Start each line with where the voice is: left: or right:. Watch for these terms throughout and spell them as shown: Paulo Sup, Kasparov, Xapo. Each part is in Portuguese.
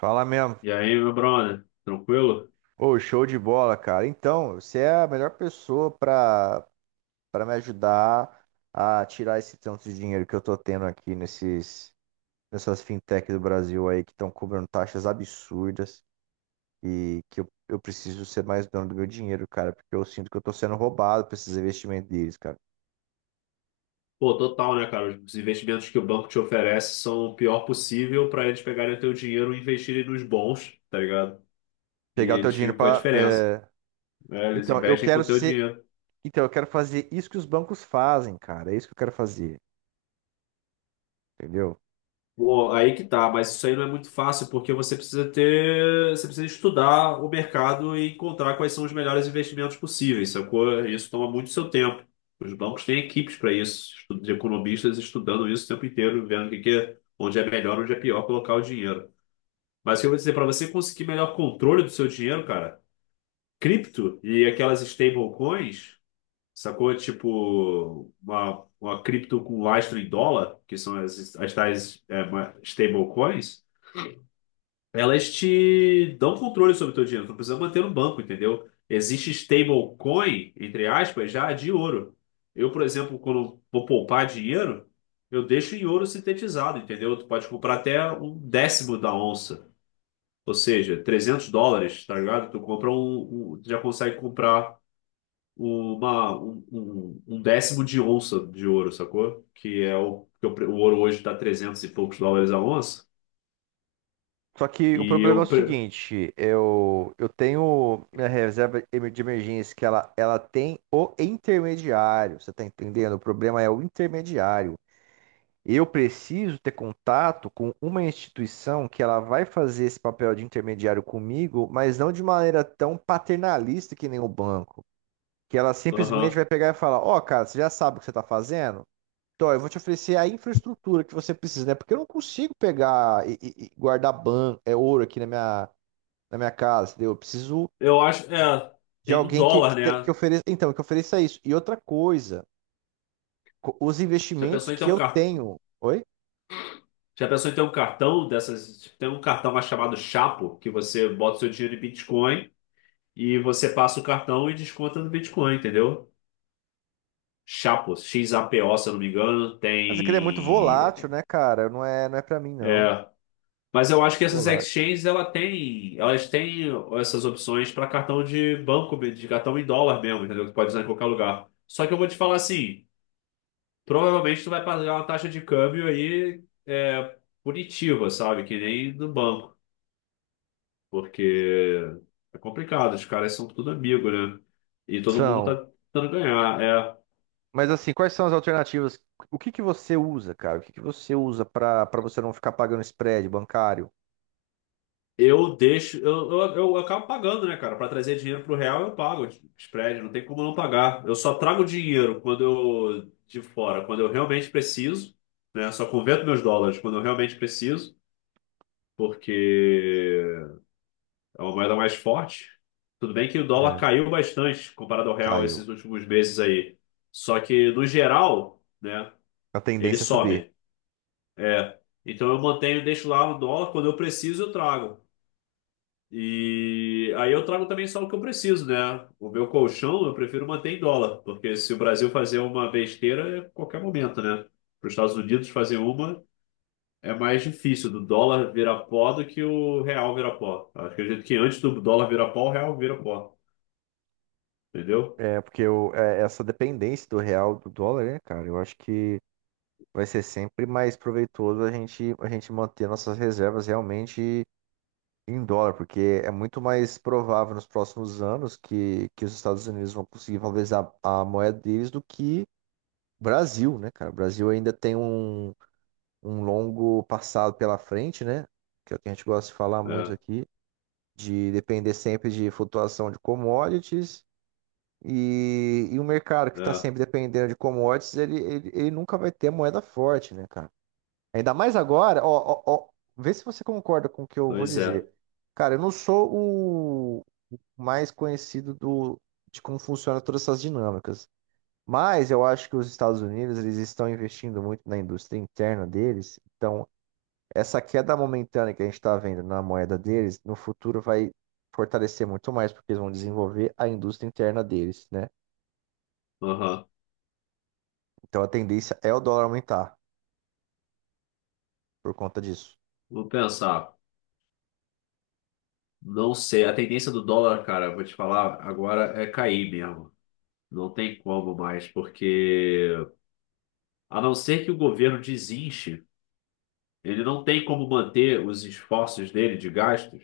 right: Fala mesmo.
left: E aí, meu brother, tranquilo?
right: Ô, show de bola, cara. Então, você é a melhor pessoa pra para me ajudar a tirar esse tanto de dinheiro que eu tô tendo aqui nesses nessas fintech do Brasil aí que estão cobrando taxas absurdas e que eu preciso ser mais dono do meu dinheiro, cara, porque eu sinto que eu tô sendo roubado por esses investimentos deles, cara.
left: Pô, total, né, cara? Os investimentos que o banco te oferece são o pior possível para eles pegarem o teu dinheiro e investirem nos bons, tá ligado? E
right: Pegar o teu
left: eles
right: dinheiro
left: ficam com a
right: pra.
left: diferença,
right: É.
left: né? Eles
right: Então, eu
left: investem com
right: quero
left: o teu
right: ser.
left: dinheiro.
right: Então, eu quero fazer isso que os bancos fazem, cara. É isso que eu quero fazer, entendeu?
left: Pô, aí que tá, mas isso aí não é muito fácil porque você precisa estudar o mercado e encontrar quais são os melhores investimentos possíveis, sacou? Isso toma muito seu tempo. Os bancos têm equipes para isso, de economistas estudando isso o tempo inteiro, vendo o que que é, onde é melhor, onde é pior colocar o dinheiro. Mas o que eu vou dizer, para você conseguir melhor controle do seu dinheiro, cara, cripto e aquelas stablecoins, sacou? Tipo, uma cripto com lastro em dólar, que são as tais stablecoins, elas te dão controle sobre o teu dinheiro. Tu não precisa manter no banco, entendeu? Existe stablecoin, entre aspas, já de ouro. Eu, por exemplo, quando vou poupar dinheiro, eu deixo em ouro sintetizado, entendeu? Tu pode comprar até um décimo da onça. Ou seja, US$ 300, tá ligado? Tu compra tu já consegue comprar um décimo de onça de ouro, sacou? Que é o pre- O ouro hoje tá 300 e poucos dólares a onça.
right: Só que o
left: E
right: problema é o
left: eu, pre-
right: seguinte, eu tenho minha reserva de emergência que ela tem o intermediário, você tá entendendo? O problema é o intermediário. Eu preciso ter contato com uma instituição que ela vai fazer esse papel de intermediário comigo, mas não de maneira tão paternalista que nem o banco, que ela simplesmente
left: aham.
right: vai pegar e falar, ó, cara, você já sabe o que você está fazendo? Então, eu vou te oferecer a infraestrutura que você precisa, né? Porque eu não consigo pegar e, e guardar ouro aqui na minha casa, entendeu? Eu preciso
left: Eu acho,
right: de
left: tem do
right: alguém que, que,
left: dólar,
right: te- que
left: né?
right: ofereça, então, que ofereça isso. E outra coisa, os
left: Já
right: investimentos
left: pensou em ter
right: que
left: um
right: eu
left: car...
right: tenho. Oi?
left: Já pensou em ter um cartão dessas, tipo, tem um cartão mais chamado Chapo, que você bota seu dinheiro em Bitcoin e você passa o cartão e desconta no Bitcoin, entendeu? Xapo, XAPO, se eu não me engano,
right: Mas aquele é muito volátil,
left: tem.
right: né, cara? Não é, não é para mim, não.
left: É. Mas eu acho que essas
right: Volátil.
left: exchanges elas têm essas opções para cartão de banco, de cartão em dólar mesmo, entendeu? Que pode usar em qualquer lugar. Só que eu vou te falar assim, provavelmente tu vai pagar uma taxa de câmbio aí punitiva, sabe? Que nem no banco, porque é complicado, os caras são tudo amigo, né? E todo mundo
right: São.
left: tá tentando ganhar. É.
right: Mas assim, quais são as alternativas? O que que você usa, cara? O que que você usa para você não ficar pagando spread bancário?
left: Eu deixo, eu acabo pagando, né, cara? Para trazer dinheiro pro real, eu pago spread, não tem como não pagar. Eu só trago dinheiro quando eu realmente preciso, né? Só converto meus dólares quando eu realmente preciso, porque é uma moeda mais forte. Tudo bem que o dólar
right: É.
left: caiu bastante comparado ao real
right: Caiu.
left: esses últimos meses aí. Só que no geral, né,
right: A
left: ele
right: tendência é subir.
left: sobe. É. Então eu mantenho, deixo lá o dólar, quando eu preciso, eu trago. E aí eu trago também só o que eu preciso, né? O meu colchão eu prefiro manter em dólar, porque se o Brasil fazer uma besteira, é qualquer momento, né? Para os Estados Unidos fazer uma, É mais difícil do dólar virar pó do que o real virar pó. Acho Eu Acredito que antes do dólar virar pó, o real vira pó, entendeu?
right: É, porque essa dependência do real do dólar, né, cara? Eu acho que vai ser sempre mais proveitoso a gente manter nossas reservas realmente em dólar, porque é muito mais provável nos próximos anos que os Estados Unidos vão conseguir valorizar a moeda deles do que o Brasil, né, cara? O Brasil ainda tem um longo passado pela frente, né? Que é o que a gente gosta de falar muito
left: É,
right: aqui, de depender sempre de flutuação de commodities. E o mercado que está
left: é,
right: sempre dependendo de commodities, ele nunca vai ter moeda forte, né, cara? Ainda mais agora, ó, ó, ó, vê se você concorda com o que eu vou
left: pois é.
right: dizer. Cara, eu não sou o mais conhecido de como funciona todas essas dinâmicas, mas eu acho que os Estados Unidos eles estão investindo muito na indústria interna deles, então essa queda momentânea que a gente está vendo na moeda deles, no futuro vai fortalecer muito mais, porque eles vão desenvolver a indústria interna deles, né?
left: Aham.
right: Então a tendência é o dólar aumentar por conta disso.
left: Vou pensar. Não sei, a tendência do dólar, cara, vou te falar, agora é cair mesmo. Não tem como mais, porque a não ser que o governo desinche, ele não tem como manter os esforços dele de gastos,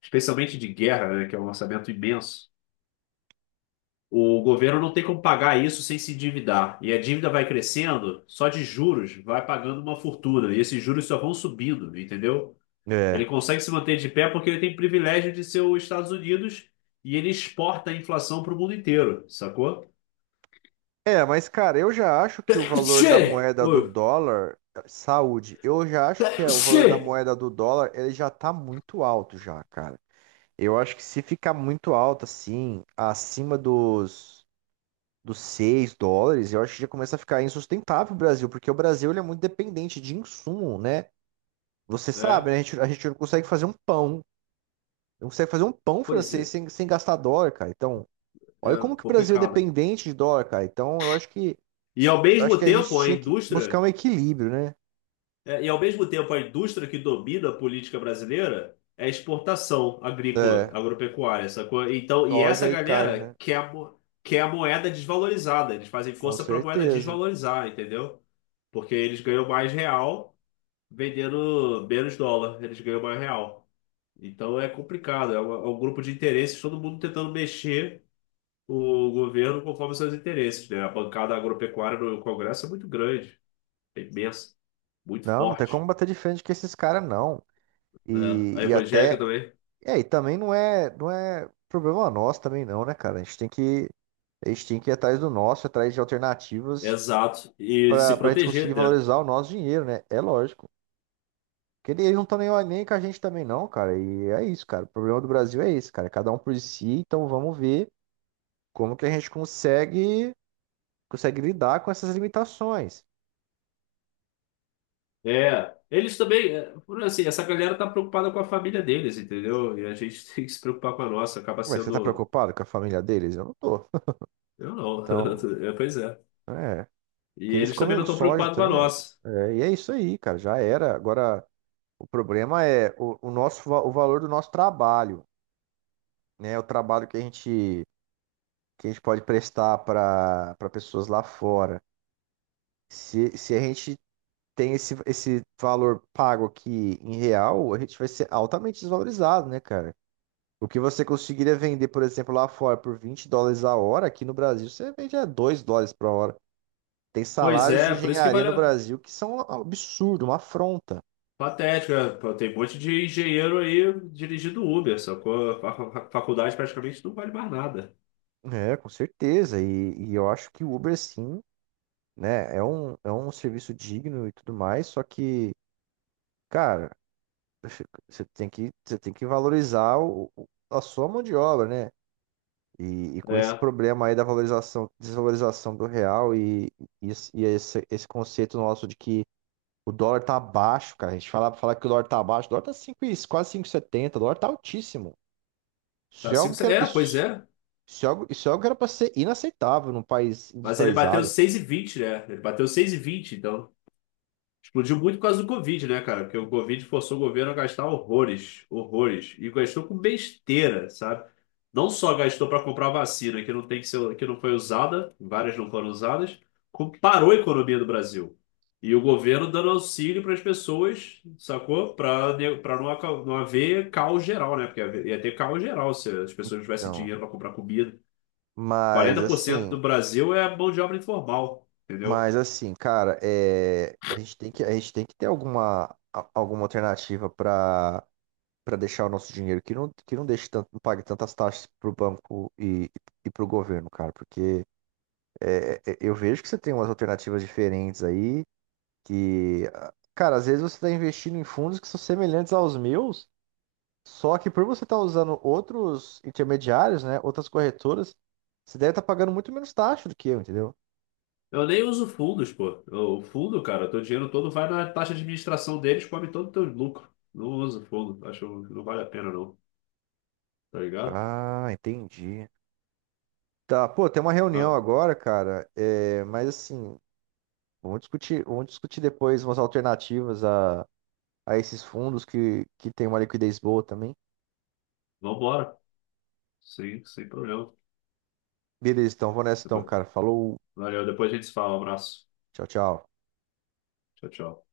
left: especialmente de guerra, né, que é um orçamento imenso. O governo não tem como pagar isso sem se endividar. E a dívida vai crescendo, só de juros vai pagando uma fortuna. E esses juros só vão subindo, entendeu? Ele
right: É.
left: consegue se manter de pé porque ele tem privilégio de ser os Estados Unidos e ele exporta a inflação para o mundo inteiro, sacou?
right: É, mas cara, eu já acho que o valor da
left: Che!
right: moeda do
left: Ui,
right: dólar, saúde, eu já acho que é o valor
left: Che!
right: da moeda do dólar, ele já tá muito alto já, cara. Eu acho que se ficar muito alto assim, acima dos US$ 6, eu acho que já começa a ficar insustentável o Brasil, porque o Brasil ele é muito dependente de insumo, né? Você sabe,
left: é,
right: né? A gente não consegue fazer um pão, não consegue fazer um pão
left: Pois
right: francês
left: é,
right: sem gastar dólar, cara. Então, olha
left: é
right: como que o Brasil é
left: complicado.
right: dependente de dólar, cara. Então, eu acho que
left: E ao
right: Eu acho
left: mesmo
right: que a gente
left: tempo, a
right: tinha que buscar
left: indústria,
right: um equilíbrio, né?
left: e ao mesmo tempo, a indústria que domina a política brasileira é a exportação agrícola,
right: É,
left: agropecuária, sacou? Então, e essa
right: soja e carne,
left: galera
right: né?
left: quer a moeda desvalorizada, eles fazem
right: Com
left: força para a moeda
right: certeza.
left: desvalorizar, entendeu? Porque eles ganham mais real vendendo menos dólar, eles ganham mais real. Então é complicado, é um grupo de interesses, todo mundo tentando mexer o governo conforme seus interesses, né? A bancada agropecuária no Congresso é muito grande, é imensa, muito
right: Não, não tem
left: forte,
right: como bater de frente com esses caras, não.
left: né?
right: E,
left: A
right: e
left: evangélica
right: até.
left: também.
right: É, e também não é, não é problema nosso também, não, né, cara? A gente tem que ir atrás do nosso, atrás de alternativas
left: Exato, e se
right: pra gente
left: proteger,
right: conseguir
left: né?
right: valorizar o nosso dinheiro, né? É lógico. Porque eles não estão nem com a gente também, não, cara. E é isso, cara. O problema do Brasil é esse, cara. Cada um por si, então vamos ver como que a gente consegue lidar com essas limitações.
left: É, eles também, essa galera tá preocupada com a família deles, entendeu? E a gente tem que se preocupar com a nossa, acaba
right: Ué, você tá
left: sendo.
right: preocupado com a família deles? Eu não tô.
left: Eu não,
right: Então,
left: é, pois é.
right: é.
left: E
right: Que eles
left: eles também não
right: comem
left: estão
right: soja,
left: preocupados
right: tá
left: com a
right: nem aí, cara.
left: nossa.
right: É, e é isso aí, cara. Já era. Agora, o problema é o nosso, o valor do nosso trabalho, né? O trabalho que a gente pode prestar para pessoas lá fora. Se a gente tem esse valor pago aqui em real, a gente vai ser altamente desvalorizado, né, cara? O que você conseguiria vender, por exemplo, lá fora por US$ 20 a hora, aqui no Brasil você vende a US$ 2 por hora. Tem
left: Pois
right: salários de
left: é, por isso que
right: engenharia
left: vale.
right: no Brasil que são um absurdo, uma afronta.
left: Patético, né? Pô, tem um monte de engenheiro aí dirigindo Uber, só que a faculdade praticamente não vale mais nada.
right: É, com certeza. E eu acho que o Uber, sim, né, é um serviço digno e tudo mais, só que, cara, você tem que valorizar a sua mão de obra, né? E com esse
left: É,
right: problema aí da valorização, desvalorização do real e esse conceito nosso de que o dólar tá baixo, cara. A gente fala que o dólar tá baixo. O dólar tá quase 5,70. O dólar tá altíssimo. Isso
left: tá
right: é algo
left: cinco,
right: que era,
left: pois
right: isso,
left: é.
right: isso é algo que era pra ser inaceitável num país
left: Mas ele bateu
right: industrializado.
left: 6,20, né? Ele bateu seis e vinte, então. Explodiu muito por causa do Covid, né, cara? Porque o Covid forçou o governo a gastar horrores, horrores. E gastou com besteira, sabe? Não só gastou para comprar vacina, que não tem que ser, que não foi usada, várias não foram usadas, como parou a economia do Brasil. E o governo dando auxílio para as pessoas, sacou? Para não não haver caos geral, né? Porque ia ter caos geral se as pessoas não tivessem
right: Então,
left: dinheiro para comprar comida.
right: mas
left: 40%
right: assim,
left: do Brasil é mão de obra informal, entendeu?
right: mas assim, cara, a gente tem que ter alguma, alguma alternativa pra para deixar o nosso dinheiro que não deixe tanto, não pague tantas taxas pro banco e pro governo, cara. Porque eu vejo que você tem umas alternativas diferentes aí. Que, cara, às vezes você está investindo em fundos que são semelhantes aos meus, só que por você estar usando outros intermediários, né, outras corretoras, você deve estar pagando muito menos taxa do que eu, entendeu?
left: Eu nem uso fundos, pô. O fundo, cara, teu dinheiro todo vai na taxa de administração deles, come todo o teu lucro. Não uso fundo, acho que não vale a pena não, tá ligado?
right: Ah, entendi. Tá, pô, tem uma
left: Ah,
right: reunião agora, cara, mas assim, vamos discutir depois umas alternativas a esses fundos que tem uma liquidez boa também.
left: vambora, sim, sem problema.
right: Beleza, então, vou nessa então,
left: Depois-
right: cara. Falou,
left: Valeu, depois a gente se fala, um abraço.
right: tchau, tchau.
left: Tchau, tchau.